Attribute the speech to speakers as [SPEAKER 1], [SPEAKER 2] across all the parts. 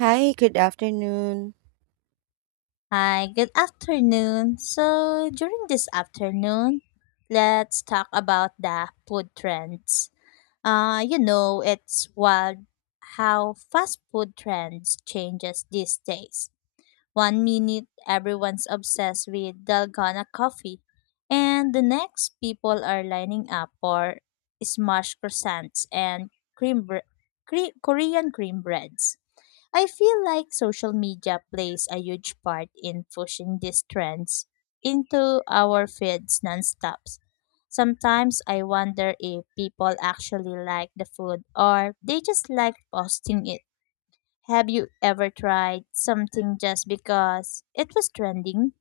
[SPEAKER 1] Hi, good afternoon.
[SPEAKER 2] Hi, good afternoon. So, during this afternoon, let's talk about the food trends. It's wild how fast food trends changes these days. One minute everyone's obsessed with Dalgona coffee, and the next people are lining up for smash croissants and cream bre- Korean cream breads. I feel like social media plays a huge part in pushing these trends into our feeds nonstop. Sometimes I wonder if people actually like the food or they just like posting it. Have you ever tried something just because it was trending?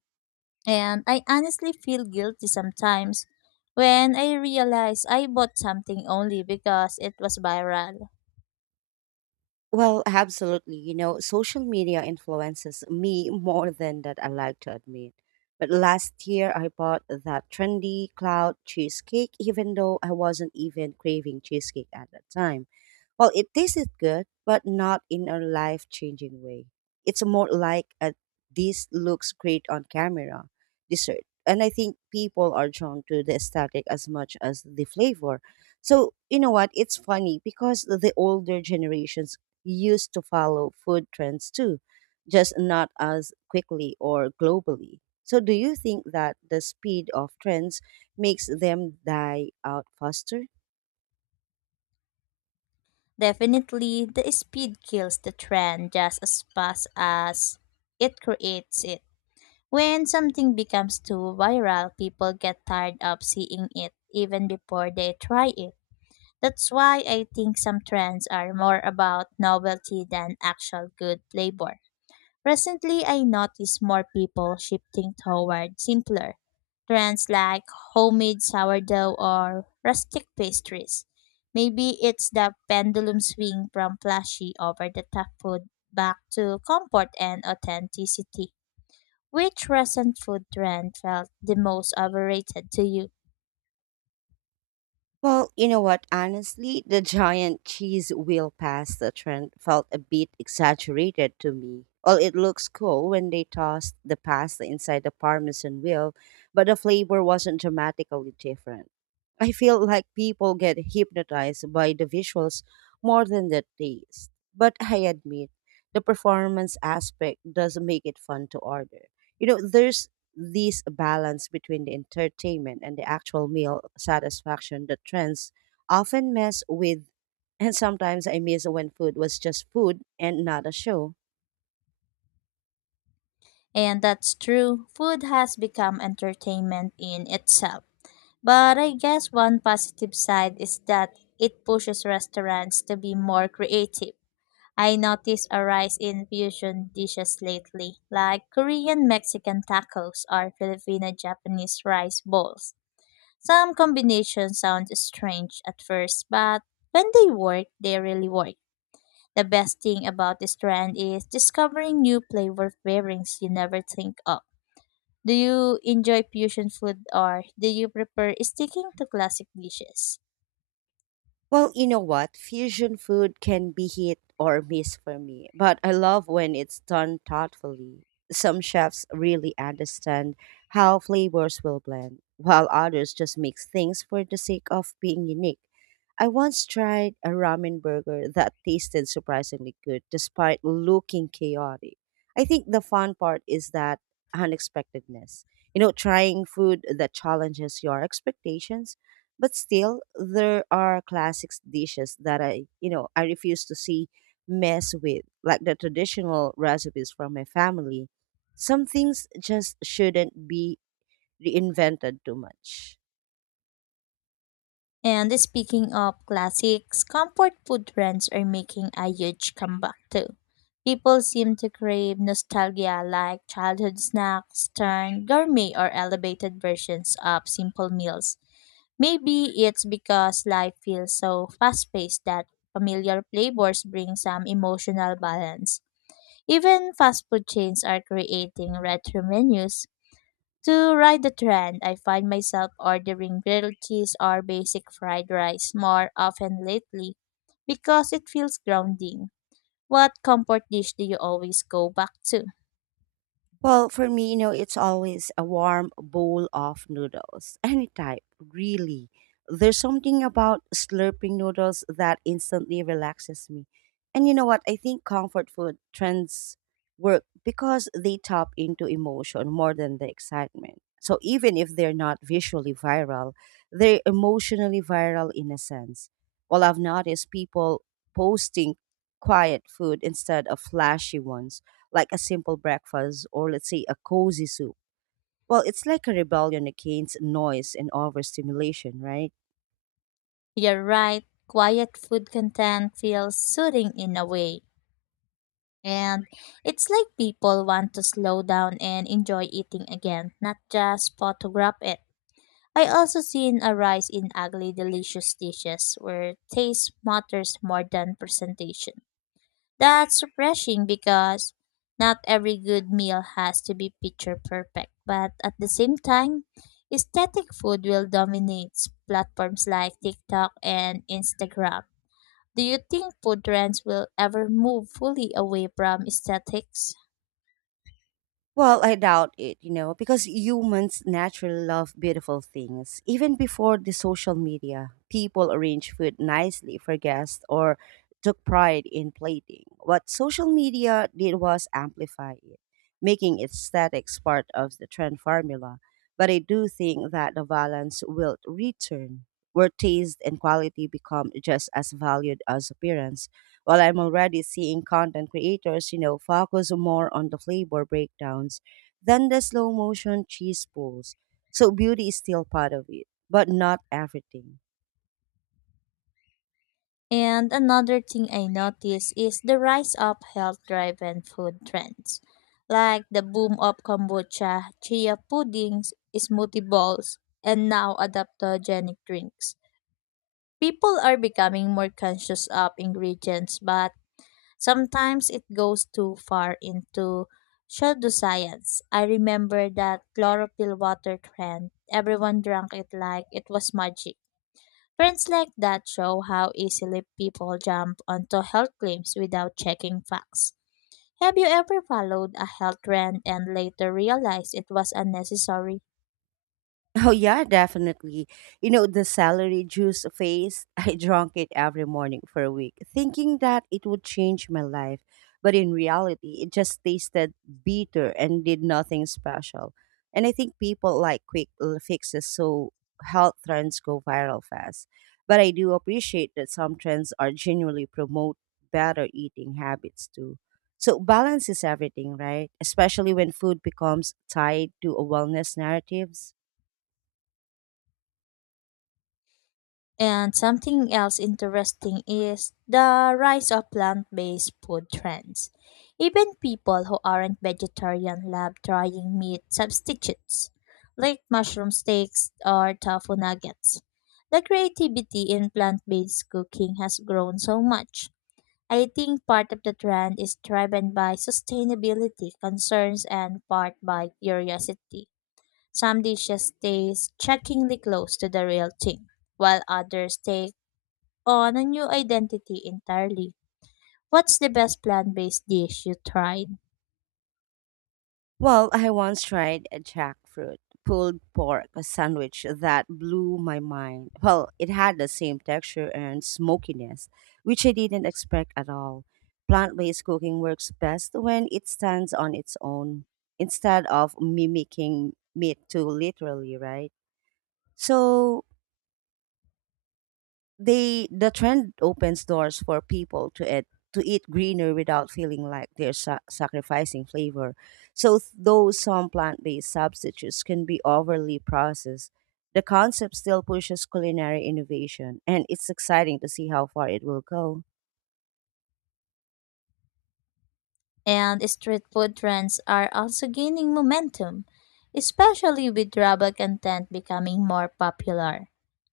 [SPEAKER 2] And I honestly feel guilty sometimes when I realize I bought something only because it was viral.
[SPEAKER 1] Well, absolutely. You know, social media influences me more than that I like to admit. But last year I bought that trendy cloud cheesecake, even though I wasn't even craving cheesecake at that time. Well, it tasted good, but not in a life changing way. It's more like a, this looks great on camera dessert. And I think people are drawn to the aesthetic as much as the flavor. So, you know what? It's funny because the older generations used to follow food trends too, just not as quickly or globally. So, do you think that the speed of trends makes them die out faster?
[SPEAKER 2] Definitely, the speed kills the trend just as fast as it creates it. When something becomes too viral, people get tired of seeing it even before they try it. That's why I think some trends are more about novelty than actual good flavor. Recently, I noticed more people shifting toward simpler trends like homemade sourdough or rustic pastries. Maybe it's the pendulum swing from flashy over the top food back to comfort and authenticity. Which recent food trend felt the most overrated to you?
[SPEAKER 1] Well, you know what? Honestly, the giant cheese wheel pasta trend felt a bit exaggerated to me. Well, it looks cool when they tossed the pasta inside the parmesan wheel, but the flavor wasn't dramatically different. I feel like people get hypnotized by the visuals more than the taste. But I admit, the performance aspect does make it fun to order. You know, there's this balance between the entertainment and the actual meal satisfaction that trends often mess with. And sometimes I miss when food was just food and not a show.
[SPEAKER 2] And that's true, food has become entertainment in itself. But I guess one positive side is that it pushes restaurants to be more creative. I noticed a rise in fusion dishes lately, like Korean Mexican tacos or Filipino Japanese rice bowls. Some combinations sound strange at first, but when they work, they really work. The best thing about this trend is discovering new flavor pairings you never think of. Do you enjoy fusion food or do you prefer sticking to classic dishes?
[SPEAKER 1] Well, you know what? Fusion food can be hit or miss for me, but I love when it's done thoughtfully. Some chefs really understand how flavors will blend, while others just mix things for the sake of being unique. I once tried a ramen burger that tasted surprisingly good despite looking chaotic. I think the fun part is that unexpectedness. You know, trying food that challenges your expectations but still, there are classics dishes that I, I refuse to see mess with, like the traditional recipes from my family. Some things just shouldn't be reinvented too much.
[SPEAKER 2] And speaking of classics, comfort food trends are making a huge comeback too. People seem to crave nostalgia like childhood snacks turned gourmet or elevated versions of simple meals. Maybe it's because life feels so fast paced that familiar flavors bring some emotional balance. Even fast food chains are creating retro menus to ride the trend. I find myself ordering grilled cheese or basic fried rice more often lately because it feels grounding. What comfort dish do you always go back to?
[SPEAKER 1] Well, for me, you know, it's always a warm bowl of noodles, any type, really. There's something about slurping noodles that instantly relaxes me. And you know what? I think comfort food trends work because they tap into emotion more than the excitement. So even if they're not visually viral, they're emotionally viral in a sense. Well, I've noticed people posting quiet food instead of flashy ones like a simple breakfast or let's say a cozy soup. Well, it's like a rebellion against noise and overstimulation, right?
[SPEAKER 2] You're right, quiet food content feels soothing in a way. And it's like people want to slow down and enjoy eating again, not just photograph it. I also seen a rise in ugly delicious dishes where taste matters more than presentation. That's refreshing because not every good meal has to be picture perfect, but at the same time, aesthetic food will dominate platforms like TikTok and Instagram. Do you think food trends will ever move fully away from aesthetics?
[SPEAKER 1] Well, I doubt it, you know, because humans naturally love beautiful things. Even before the social media, people arranged food nicely for guests or took pride in plating. What social media did was amplify it, making aesthetics part of the trend formula. But I do think that the balance will return, where taste and quality become just as valued as appearance. While I'm already seeing content creators, you know, focus more on the flavor breakdowns than the slow motion cheese pulls. So beauty is still part of it, but not everything.
[SPEAKER 2] And another thing I notice is the rise of health-driven food trends, like the boom of kombucha, chia puddings, smoothie bowls, and now adaptogenic drinks. People are becoming more conscious of ingredients, but sometimes it goes too far into pseudoscience. I remember that chlorophyll water trend. Everyone drank it like it was magic. Trends like that show how easily people jump onto health claims without checking facts. Have you ever followed a health trend and later realized it was unnecessary?
[SPEAKER 1] Oh yeah, definitely. You know, the celery juice phase, I drank it every morning for a week, thinking that it would change my life. But in reality, it just tasted bitter and did nothing special. And I think people like quick fixes, so health trends go viral fast. But I do appreciate that some trends are genuinely promote better eating habits too. So balance is everything, right? Especially when food becomes tied to a wellness narratives.
[SPEAKER 2] And something else interesting is the rise of plant based food trends. Even people who aren't vegetarian love trying meat substitutes, like mushroom steaks or tofu nuggets. The creativity in plant based cooking has grown so much. I think part of the trend is driven by sustainability concerns and part by curiosity. Some dishes taste shockingly close to the real thing while others take on a new identity entirely. What's the best plant based dish you tried?
[SPEAKER 1] Well, I once tried a jackfruit pulled pork sandwich that blew my mind. Well, it had the same texture and smokiness, which I didn't expect at all. Plant based cooking works best when it stands on its own instead of mimicking meat too literally, right? So, the trend opens doors for people to eat greener without feeling like they're sacrificing flavor. So though some plant-based substitutes can be overly processed, the concept still pushes culinary innovation and it's exciting to see how far it will go.
[SPEAKER 2] And street food trends are also gaining momentum, especially with Rabba content becoming more popular.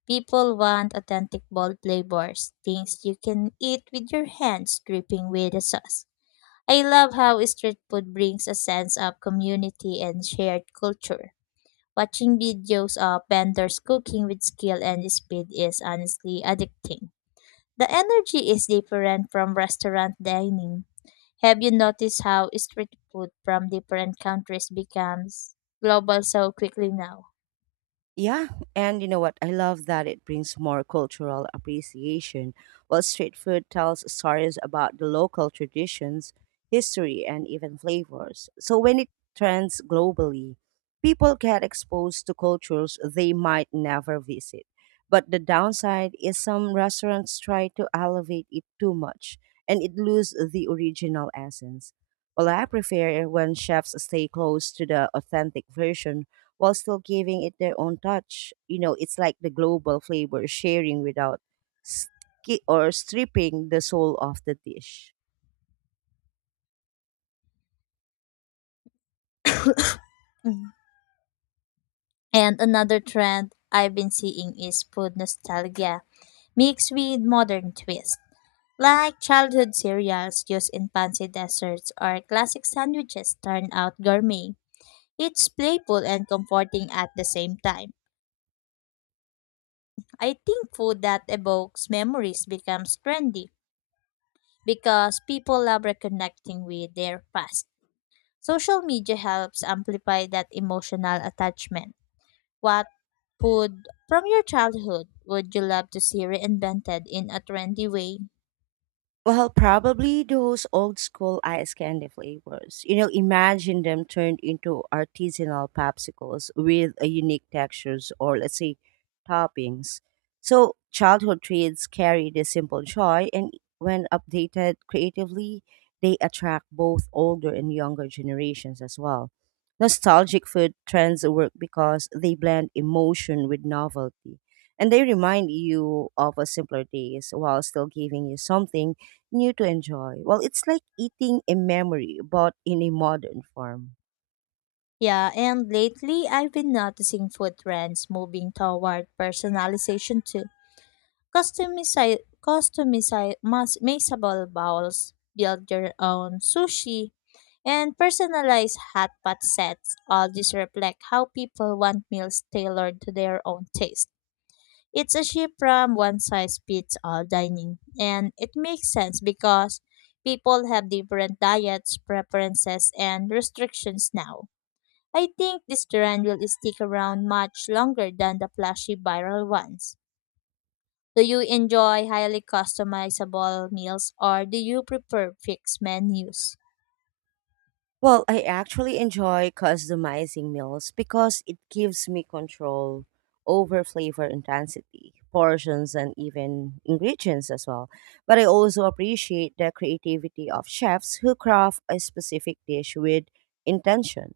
[SPEAKER 2] People want authentic bold flavors, things you can eat with your hands dripping with the sauce. I love how street food brings a sense of community and shared culture. Watching videos of vendors cooking with skill and speed is honestly addicting. The energy is different from restaurant dining. Have you noticed how street food from different countries becomes global so quickly now?
[SPEAKER 1] Yeah, and you know what? I love that it brings more cultural appreciation. While street food tells stories about the local traditions, history, and even flavors. So when it trends globally, people get exposed to cultures they might never visit. But the downside is some restaurants try to elevate it too much and it loses the original essence. Well, I prefer when chefs stay close to the authentic version while still giving it their own touch. You know, it's like the global flavor sharing without ski- or stripping the soul of the dish.
[SPEAKER 2] Mm. And another trend I've been seeing is food nostalgia mixed with modern twist, like childhood cereals used in fancy desserts or classic sandwiches turned out gourmet. It's playful and comforting at the same time. I think food that evokes memories becomes trendy because people love reconnecting with their past. Social media helps amplify that emotional attachment. What food from your childhood would you love to see reinvented in a trendy way?
[SPEAKER 1] Well, probably those old school ice candy flavors. You know, imagine them turned into artisanal popsicles with a unique textures or let's say toppings. So childhood treats carry the simple joy and when updated creatively, they attract both older and younger generations as well. Nostalgic food trends work because they blend emotion with novelty. And they remind you of a simpler days while still giving you something new to enjoy. Well, it's like eating a memory, but in a modern form.
[SPEAKER 2] Yeah, and lately I've been noticing food trends moving toward personalization too. Customize, Customizable bowls, build your own sushi, and personalize hot pot sets. All these reflect how people want meals tailored to their own taste. It's a shift from one size fits all dining, and it makes sense because people have different diets, preferences, and restrictions now. I think this trend will stick around much longer than the flashy viral ones. Do you enjoy highly customizable meals or do you prefer fixed menus?
[SPEAKER 1] Well, I actually enjoy customizing meals because it gives me control over flavor intensity, portions, and even ingredients as well. But I also appreciate the creativity of chefs who craft a specific dish with intention.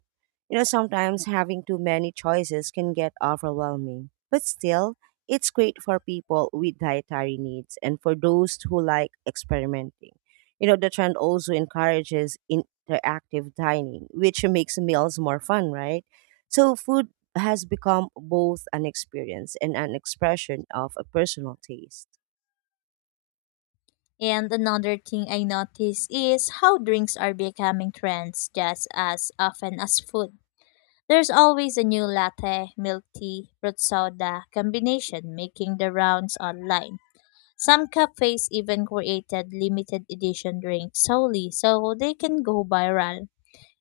[SPEAKER 1] You know, sometimes having too many choices can get overwhelming, but still, it's great for people with dietary needs and for those who like experimenting. You know, the trend also encourages interactive dining, which makes meals more fun, right? So food has become both an experience and an expression of a personal taste.
[SPEAKER 2] And another thing I notice is how drinks are becoming trends just as often as food. There's always a new latte, milk tea, fruit soda combination making the rounds online. Some cafes even created limited edition drinks solely so they can go viral.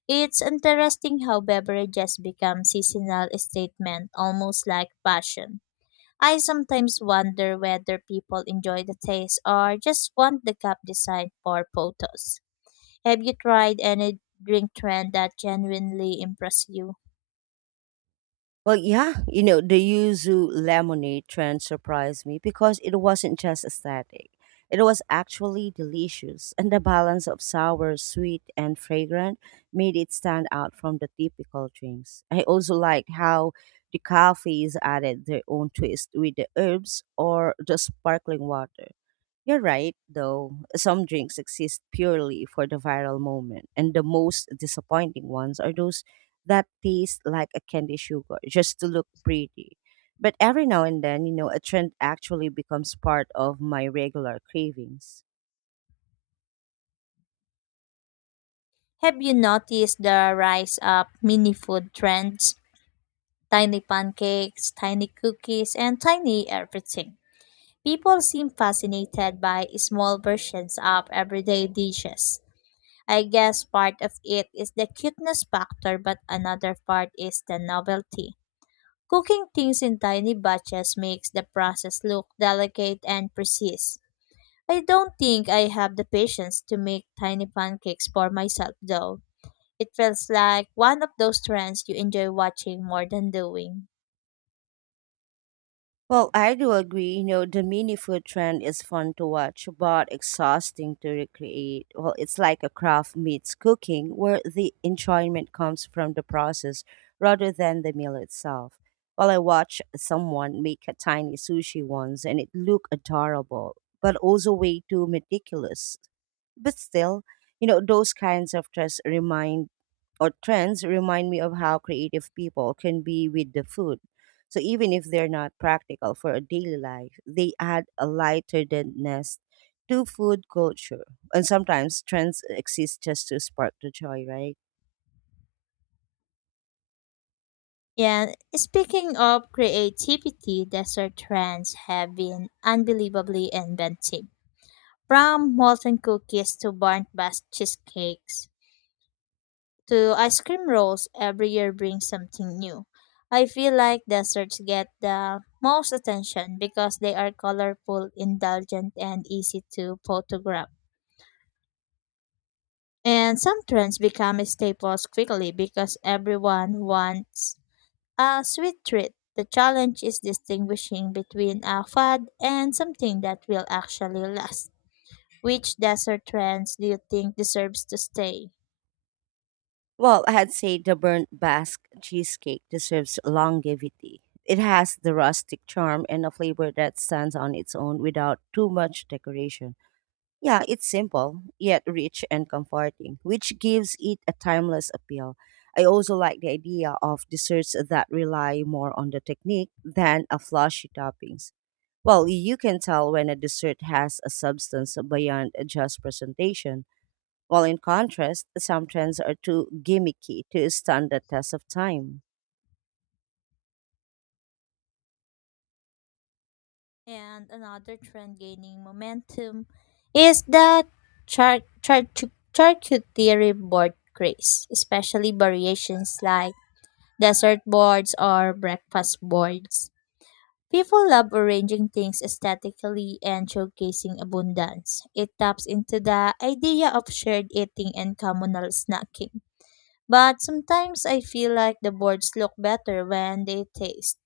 [SPEAKER 2] It's interesting how beverages become seasonal statement, almost like fashion. I sometimes wonder whether people enjoy the taste or just want the cup design for photos. Have you tried any drink trend that genuinely impressed you?
[SPEAKER 1] Well, yeah, you know, the yuzu lemonade trend surprised me because it wasn't just aesthetic. It was actually delicious, and the balance of sour, sweet, and fragrant made it stand out from the typical drinks. I also liked how the cafes added their own twist with the herbs or the sparkling water. You're right, though. Some drinks exist purely for the viral moment, and the most disappointing ones are those that taste like a candy sugar just to look pretty. But every now and then, you know, a trend actually becomes part of my regular cravings.
[SPEAKER 2] Have you noticed the rise of mini food trends? Tiny pancakes, tiny cookies, and tiny everything. People seem fascinated by small versions of everyday dishes. I guess part of it is the cuteness factor, but another part is the novelty. Cooking things in tiny batches makes the process look delicate and precise. I don't think I have the patience to make tiny pancakes for myself though. It feels like one of those trends you enjoy watching more than doing.
[SPEAKER 1] Well, I do agree. You know, the mini food trend is fun to watch, but exhausting to recreate. Well, it's like a craft meets cooking, where the enjoyment comes from the process rather than the meal itself. Well, I watched someone make a tiny sushi once, and it looked adorable, but also way too meticulous. But still, you know, those kinds of trends remind or trends remind me of how creative people can be with the food so even if they're not practical for a daily life, they add a lighter ness to food culture. And sometimes trends exist just to spark the joy, right?
[SPEAKER 2] And speaking of creativity, dessert trends have been unbelievably inventive. From molten cookies to burnt bast cheesecakes to ice cream rolls, every year brings something new. I feel like desserts get the most attention because they are colorful, indulgent, and easy to photograph. And some trends become staples quickly because everyone wants a sweet treat. The challenge is distinguishing between a fad and something that will actually last. Which desert trends do you think deserves to stay?
[SPEAKER 1] Well, I'd say the burnt Basque cheesecake deserves longevity. It has the rustic charm and a flavor that stands on its own without too much decoration. Yeah, it's simple, yet rich and comforting, which gives it a timeless appeal. I also like the idea of desserts that rely more on the technique than a flashy toppings. Well, you can tell when a dessert has a substance beyond just presentation, while in contrast, some trends are too gimmicky to stand the test of time.
[SPEAKER 2] And another trend gaining momentum is the charcuterie board craze, especially variations like dessert boards or breakfast boards. People love arranging things aesthetically and showcasing abundance. It taps into the idea of shared eating and communal snacking. But sometimes I feel like the boards look better when they taste,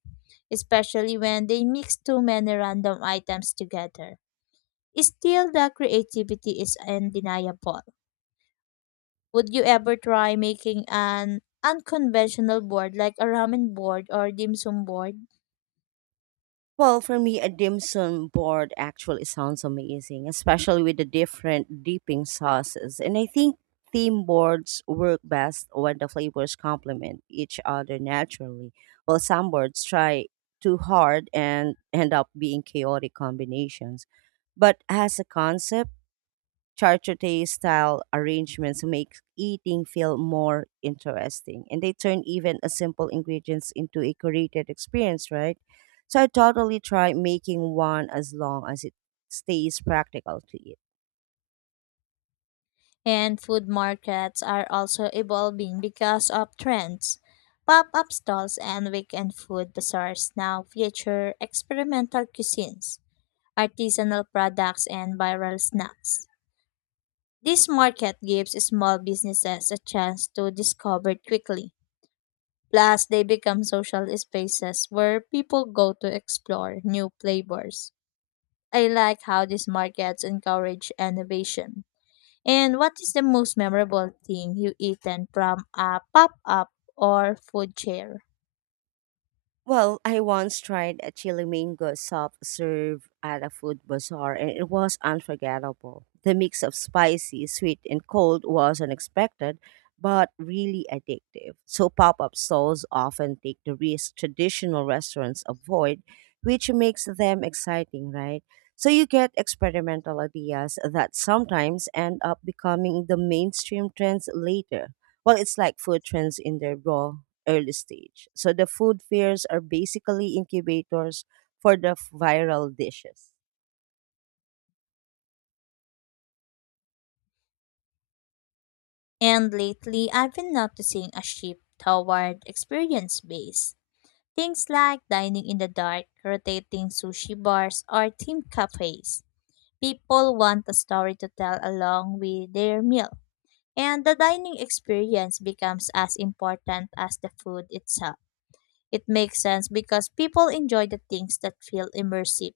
[SPEAKER 2] especially when they mix too many random items together. Still, the creativity is undeniable. Would you ever try making an unconventional board like a ramen board or dim sum board?
[SPEAKER 1] Well, for me, a dim sum board actually sounds amazing, especially with the different dipping sauces. And I think theme boards work best when the flavors complement each other naturally. While some boards try too hard and end up being chaotic combinations. But as a concept, charcuterie style arrangements make eating feel more interesting and they turn even a simple ingredients into a curated experience, right? So I totally try making one as long as it stays practical to eat.
[SPEAKER 2] And food markets are also evolving because of trends. Pop up stalls and weekend food bazaars now feature experimental cuisines, artisanal products, and viral snacks. This market gives small businesses a chance to discover quickly. Plus, they become social spaces where people go to explore new flavors. I like how these markets encourage innovation. And what is the most memorable thing you eaten from a pop-up or food chair?
[SPEAKER 1] Well, I once tried a chili mango soft serve at a food bazaar and it was unforgettable. The mix of spicy, sweet, and cold was unexpected but really addictive. So, pop up stalls often take the risk traditional restaurants avoid, which makes them exciting, right? So, you get experimental ideas that sometimes end up becoming the mainstream trends later. Well, it's like food trends in their raw early stage. So the food fairs are basically incubators for the viral dishes.
[SPEAKER 2] And lately, I've been noticing a shift toward experience-based. Things like dining in the dark, rotating sushi bars, or themed cafes. People want a story to tell along with their meal. And the dining experience becomes as important as the food itself. It makes sense because people enjoy the things that feel immersive.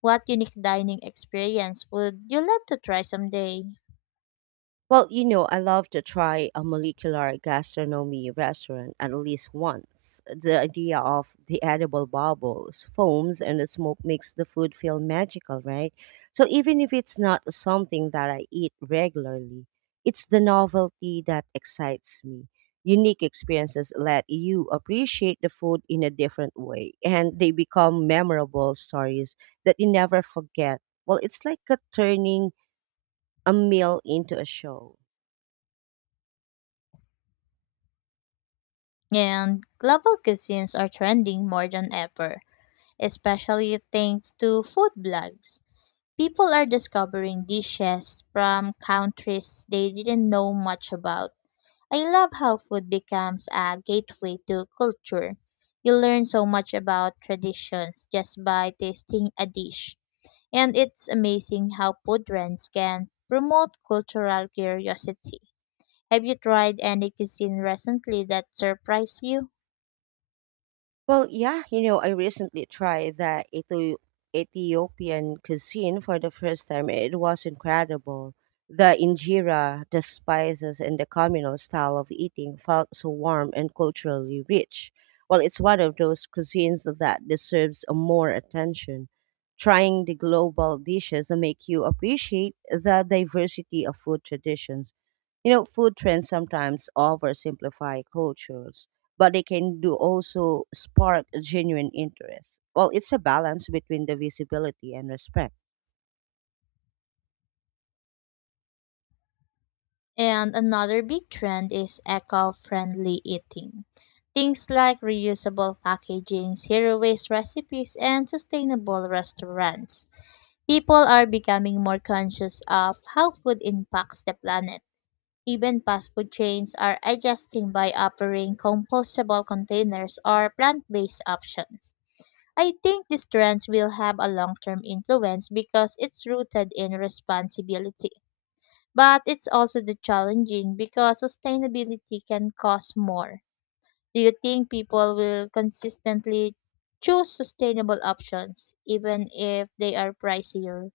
[SPEAKER 2] What unique dining experience would you love to try someday?
[SPEAKER 1] Well, you know, I love to try a molecular gastronomy restaurant at least once. The idea of the edible bubbles, foams, and the smoke makes the food feel magical, right? So even if it's not something that I eat regularly, it's the novelty that excites me. Unique experiences let you appreciate the food in a different way, and they become memorable stories that you never forget. Well, it's like a turning a meal into a show.
[SPEAKER 2] And global cuisines are trending more than ever, especially thanks to food blogs. People are discovering dishes from countries they didn't know much about. I love how food becomes a gateway to culture. You learn so much about traditions just by tasting a dish. And it's amazing how food trends can promote cultural curiosity. Have you tried any cuisine recently that surprised you?
[SPEAKER 1] Well, yeah, you know, I recently tried the Ethiopian cuisine for the first time. It was incredible. The injera, the spices, and the communal style of eating felt so warm and culturally rich. Well, it's one of those cuisines that deserves more attention. Trying the global dishes make you appreciate the diversity of food traditions. You know, food trends sometimes oversimplify cultures but they can do also spark a genuine interest. Well, it's a balance between the visibility and respect.
[SPEAKER 2] And another big trend is eco friendly eating. Things like reusable packaging, zero waste recipes, and sustainable restaurants. People are becoming more conscious of how food impacts the planet. Even fast food chains are adjusting by offering compostable containers or plant based options. I think these trends will have a long term influence because it's rooted in responsibility. But it's also the challenging because sustainability can cost more. Do you think people will consistently choose sustainable options even if they are pricier?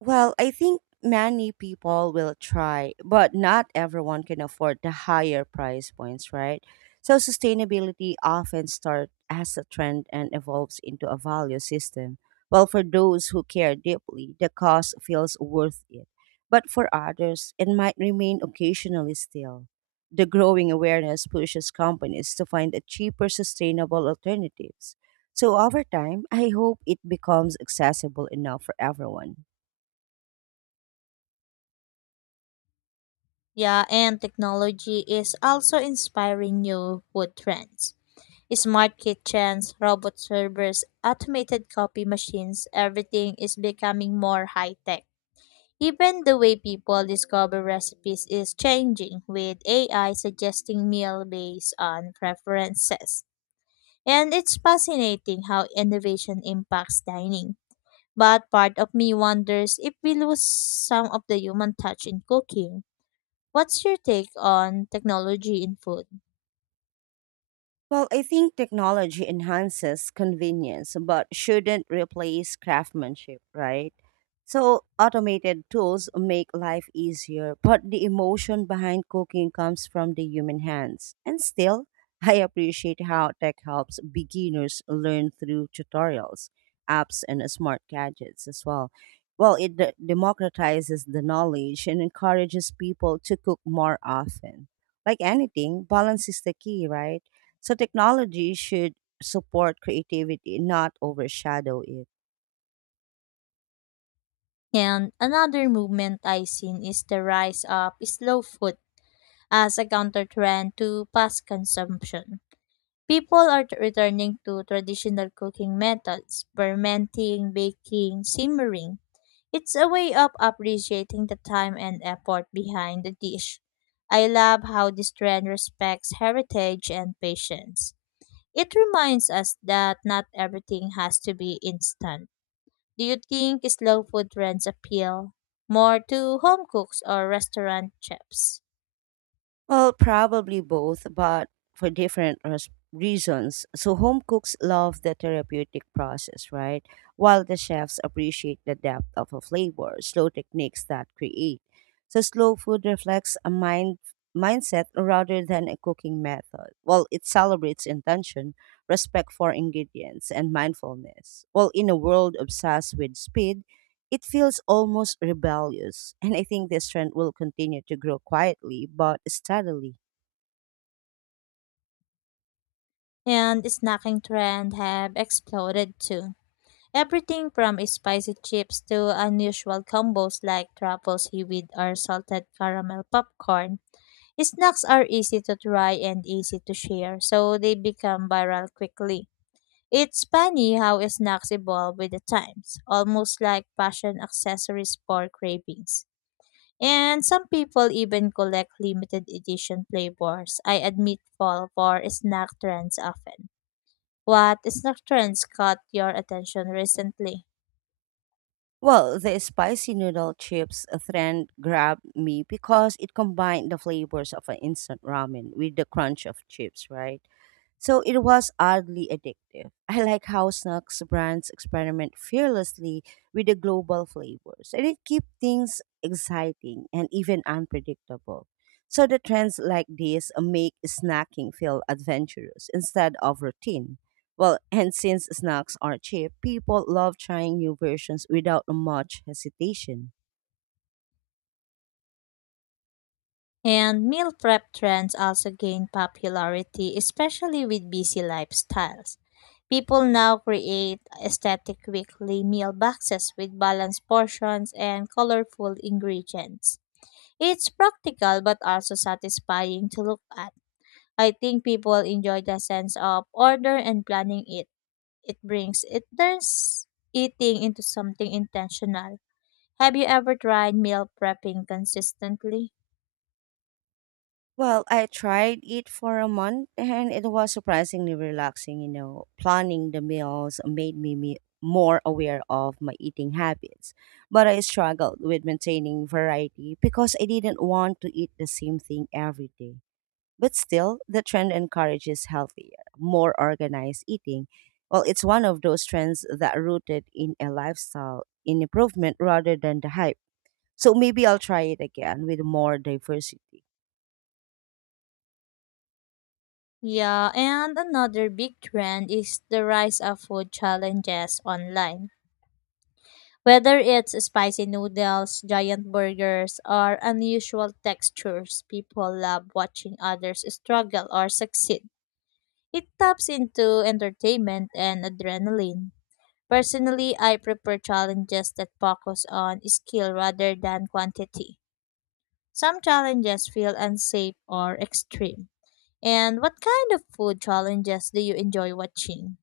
[SPEAKER 1] Well, I think many people will try, but not everyone can afford the higher price points, right? So sustainability often starts as a trend and evolves into a value system. Well, for those who care deeply, the cost feels worth it. But for others, it might remain occasionally still. The growing awareness pushes companies to find a cheaper, sustainable alternatives. So over time, I hope it becomes accessible enough for everyone.
[SPEAKER 2] Yeah, and technology is also inspiring new food trends. Smart kitchens, robot servers, automated copy machines, everything is becoming more high tech. Even the way people discover recipes is changing, with AI suggesting meal based on preferences. And it's fascinating how innovation impacts dining. But part of me wonders if we lose some of the human touch in cooking. What's your take on technology in food?
[SPEAKER 1] Well, I think technology enhances convenience but shouldn't replace craftsmanship, right? So, automated tools make life easier, but the emotion behind cooking comes from the human hands. And still, I appreciate how tech helps beginners learn through tutorials, apps, and smart gadgets as well. Well, it democratizes the knowledge and encourages people to cook more often. Like anything, balance is the key, right? So technology should support creativity, not overshadow it.
[SPEAKER 2] And another movement I've seen is the rise of slow food as a counter trend to fast consumption. People are returning to traditional cooking methods, fermenting, baking, simmering. It's a way of appreciating the time and effort behind the dish. I love how this trend respects heritage and patience. It reminds us that not everything has to be instant. Do you think slow food trends appeal more to home cooks or restaurant chefs?
[SPEAKER 1] Well, probably both, but for different reasons. So home cooks love the therapeutic process, right? While the chefs appreciate the depth of a flavor, slow techniques that create. So slow food reflects a mindset rather than a cooking method. Well, it celebrates intention, respect for ingredients, and mindfulness. Well, in a world obsessed with speed, it feels almost rebellious, and I think this trend will continue to grow quietly but steadily.
[SPEAKER 2] And snacking trend have exploded too. Everything from spicy chips to unusual combos like truffle seaweed or salted caramel popcorn. Snacks are easy to try and easy to share, so they become viral quickly. It's funny how snacks evolve with the times, almost like fashion accessories for cravings. And some people even collect limited edition flavors. I admit fall for snack trends often. What snack trends caught your attention recently?
[SPEAKER 1] Well, the spicy noodle chips trend grabbed me because it combined the flavors of an instant ramen with the crunch of chips, right? So it was oddly addictive. I like how snacks brands experiment fearlessly with the global flavors, and it keeps things exciting and even unpredictable. So the trends like this make snacking feel adventurous instead of routine. Well, and since snacks are cheap, people love trying new versions without much hesitation.
[SPEAKER 2] And meal prep trends also gain popularity, especially with busy lifestyles. People now create aesthetic weekly meal boxes with balanced portions and colorful ingredients. It's practical but also satisfying to look at. I think people enjoy the sense of order and planning it. It brings it turns eating into something intentional. Have you ever tried meal prepping consistently?
[SPEAKER 1] Well, I tried it for a month and it was surprisingly relaxing, you know. Planning the meals made me more aware of my eating habits, but I struggled with maintaining variety because I didn't want to eat the same thing every day. But still, the trend encourages healthier, more organized eating. Well, it's one of those trends that rooted in a lifestyle in improvement rather than the hype. So maybe I'll try it again with more diversity.
[SPEAKER 2] Yeah, and another big trend is the rise of food challenges online. Whether it's spicy noodles, giant burgers, or unusual textures, people love watching others struggle or succeed. It taps into entertainment and adrenaline. Personally, I prefer challenges that focus on skill rather than quantity. Some challenges feel unsafe or extreme. And what kind of food challenges do you enjoy watching?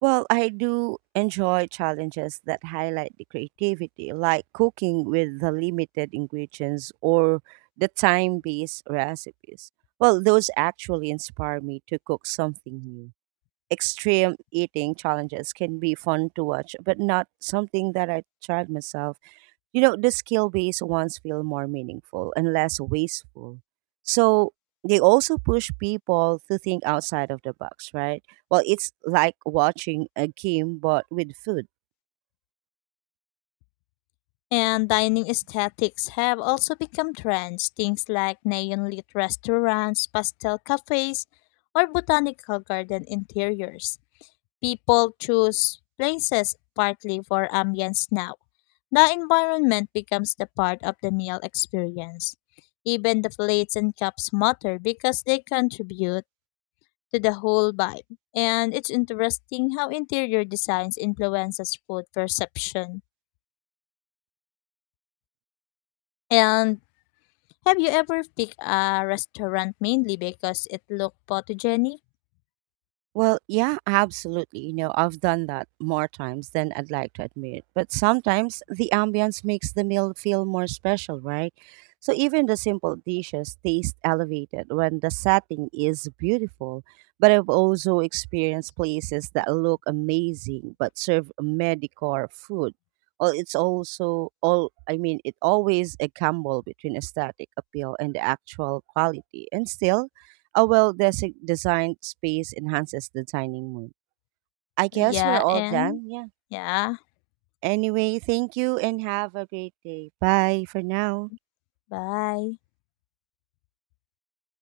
[SPEAKER 1] Well, I do enjoy challenges that highlight the creativity, like cooking with the limited ingredients or the time based recipes. Well, those actually inspire me to cook something new. Extreme eating challenges can be fun to watch, but not something that I tried myself. You know, the skill based ones feel more meaningful and less wasteful. So they also push people to think outside of the box, right? Well, it's like watching a game, but with food.
[SPEAKER 2] And dining aesthetics have also become trends. Things like neon lit restaurants, pastel cafes, or botanical garden interiors. People choose places partly for ambience now. The environment becomes the part of the meal experience. Even the plates and cups matter because they contribute to the whole vibe. And it's interesting how interior designs influences food perception. And have you ever picked a restaurant mainly because it looked photogenic?
[SPEAKER 1] Well, yeah, absolutely. You know, I've done that more times than I'd like to admit. But sometimes the ambience makes the meal feel more special, right? So even the simple dishes taste elevated when the setting is beautiful. But I've also experienced places that look amazing but serve mediocre food. Well, it's also all I mean, it always a gamble between aesthetic appeal and the actual quality. And still a well designed space enhances the dining mood. I guess we're
[SPEAKER 2] Yeah,
[SPEAKER 1] all done. Yeah.
[SPEAKER 2] yeah,
[SPEAKER 1] Anyway, thank you and have a great day. Bye for now.
[SPEAKER 2] bye.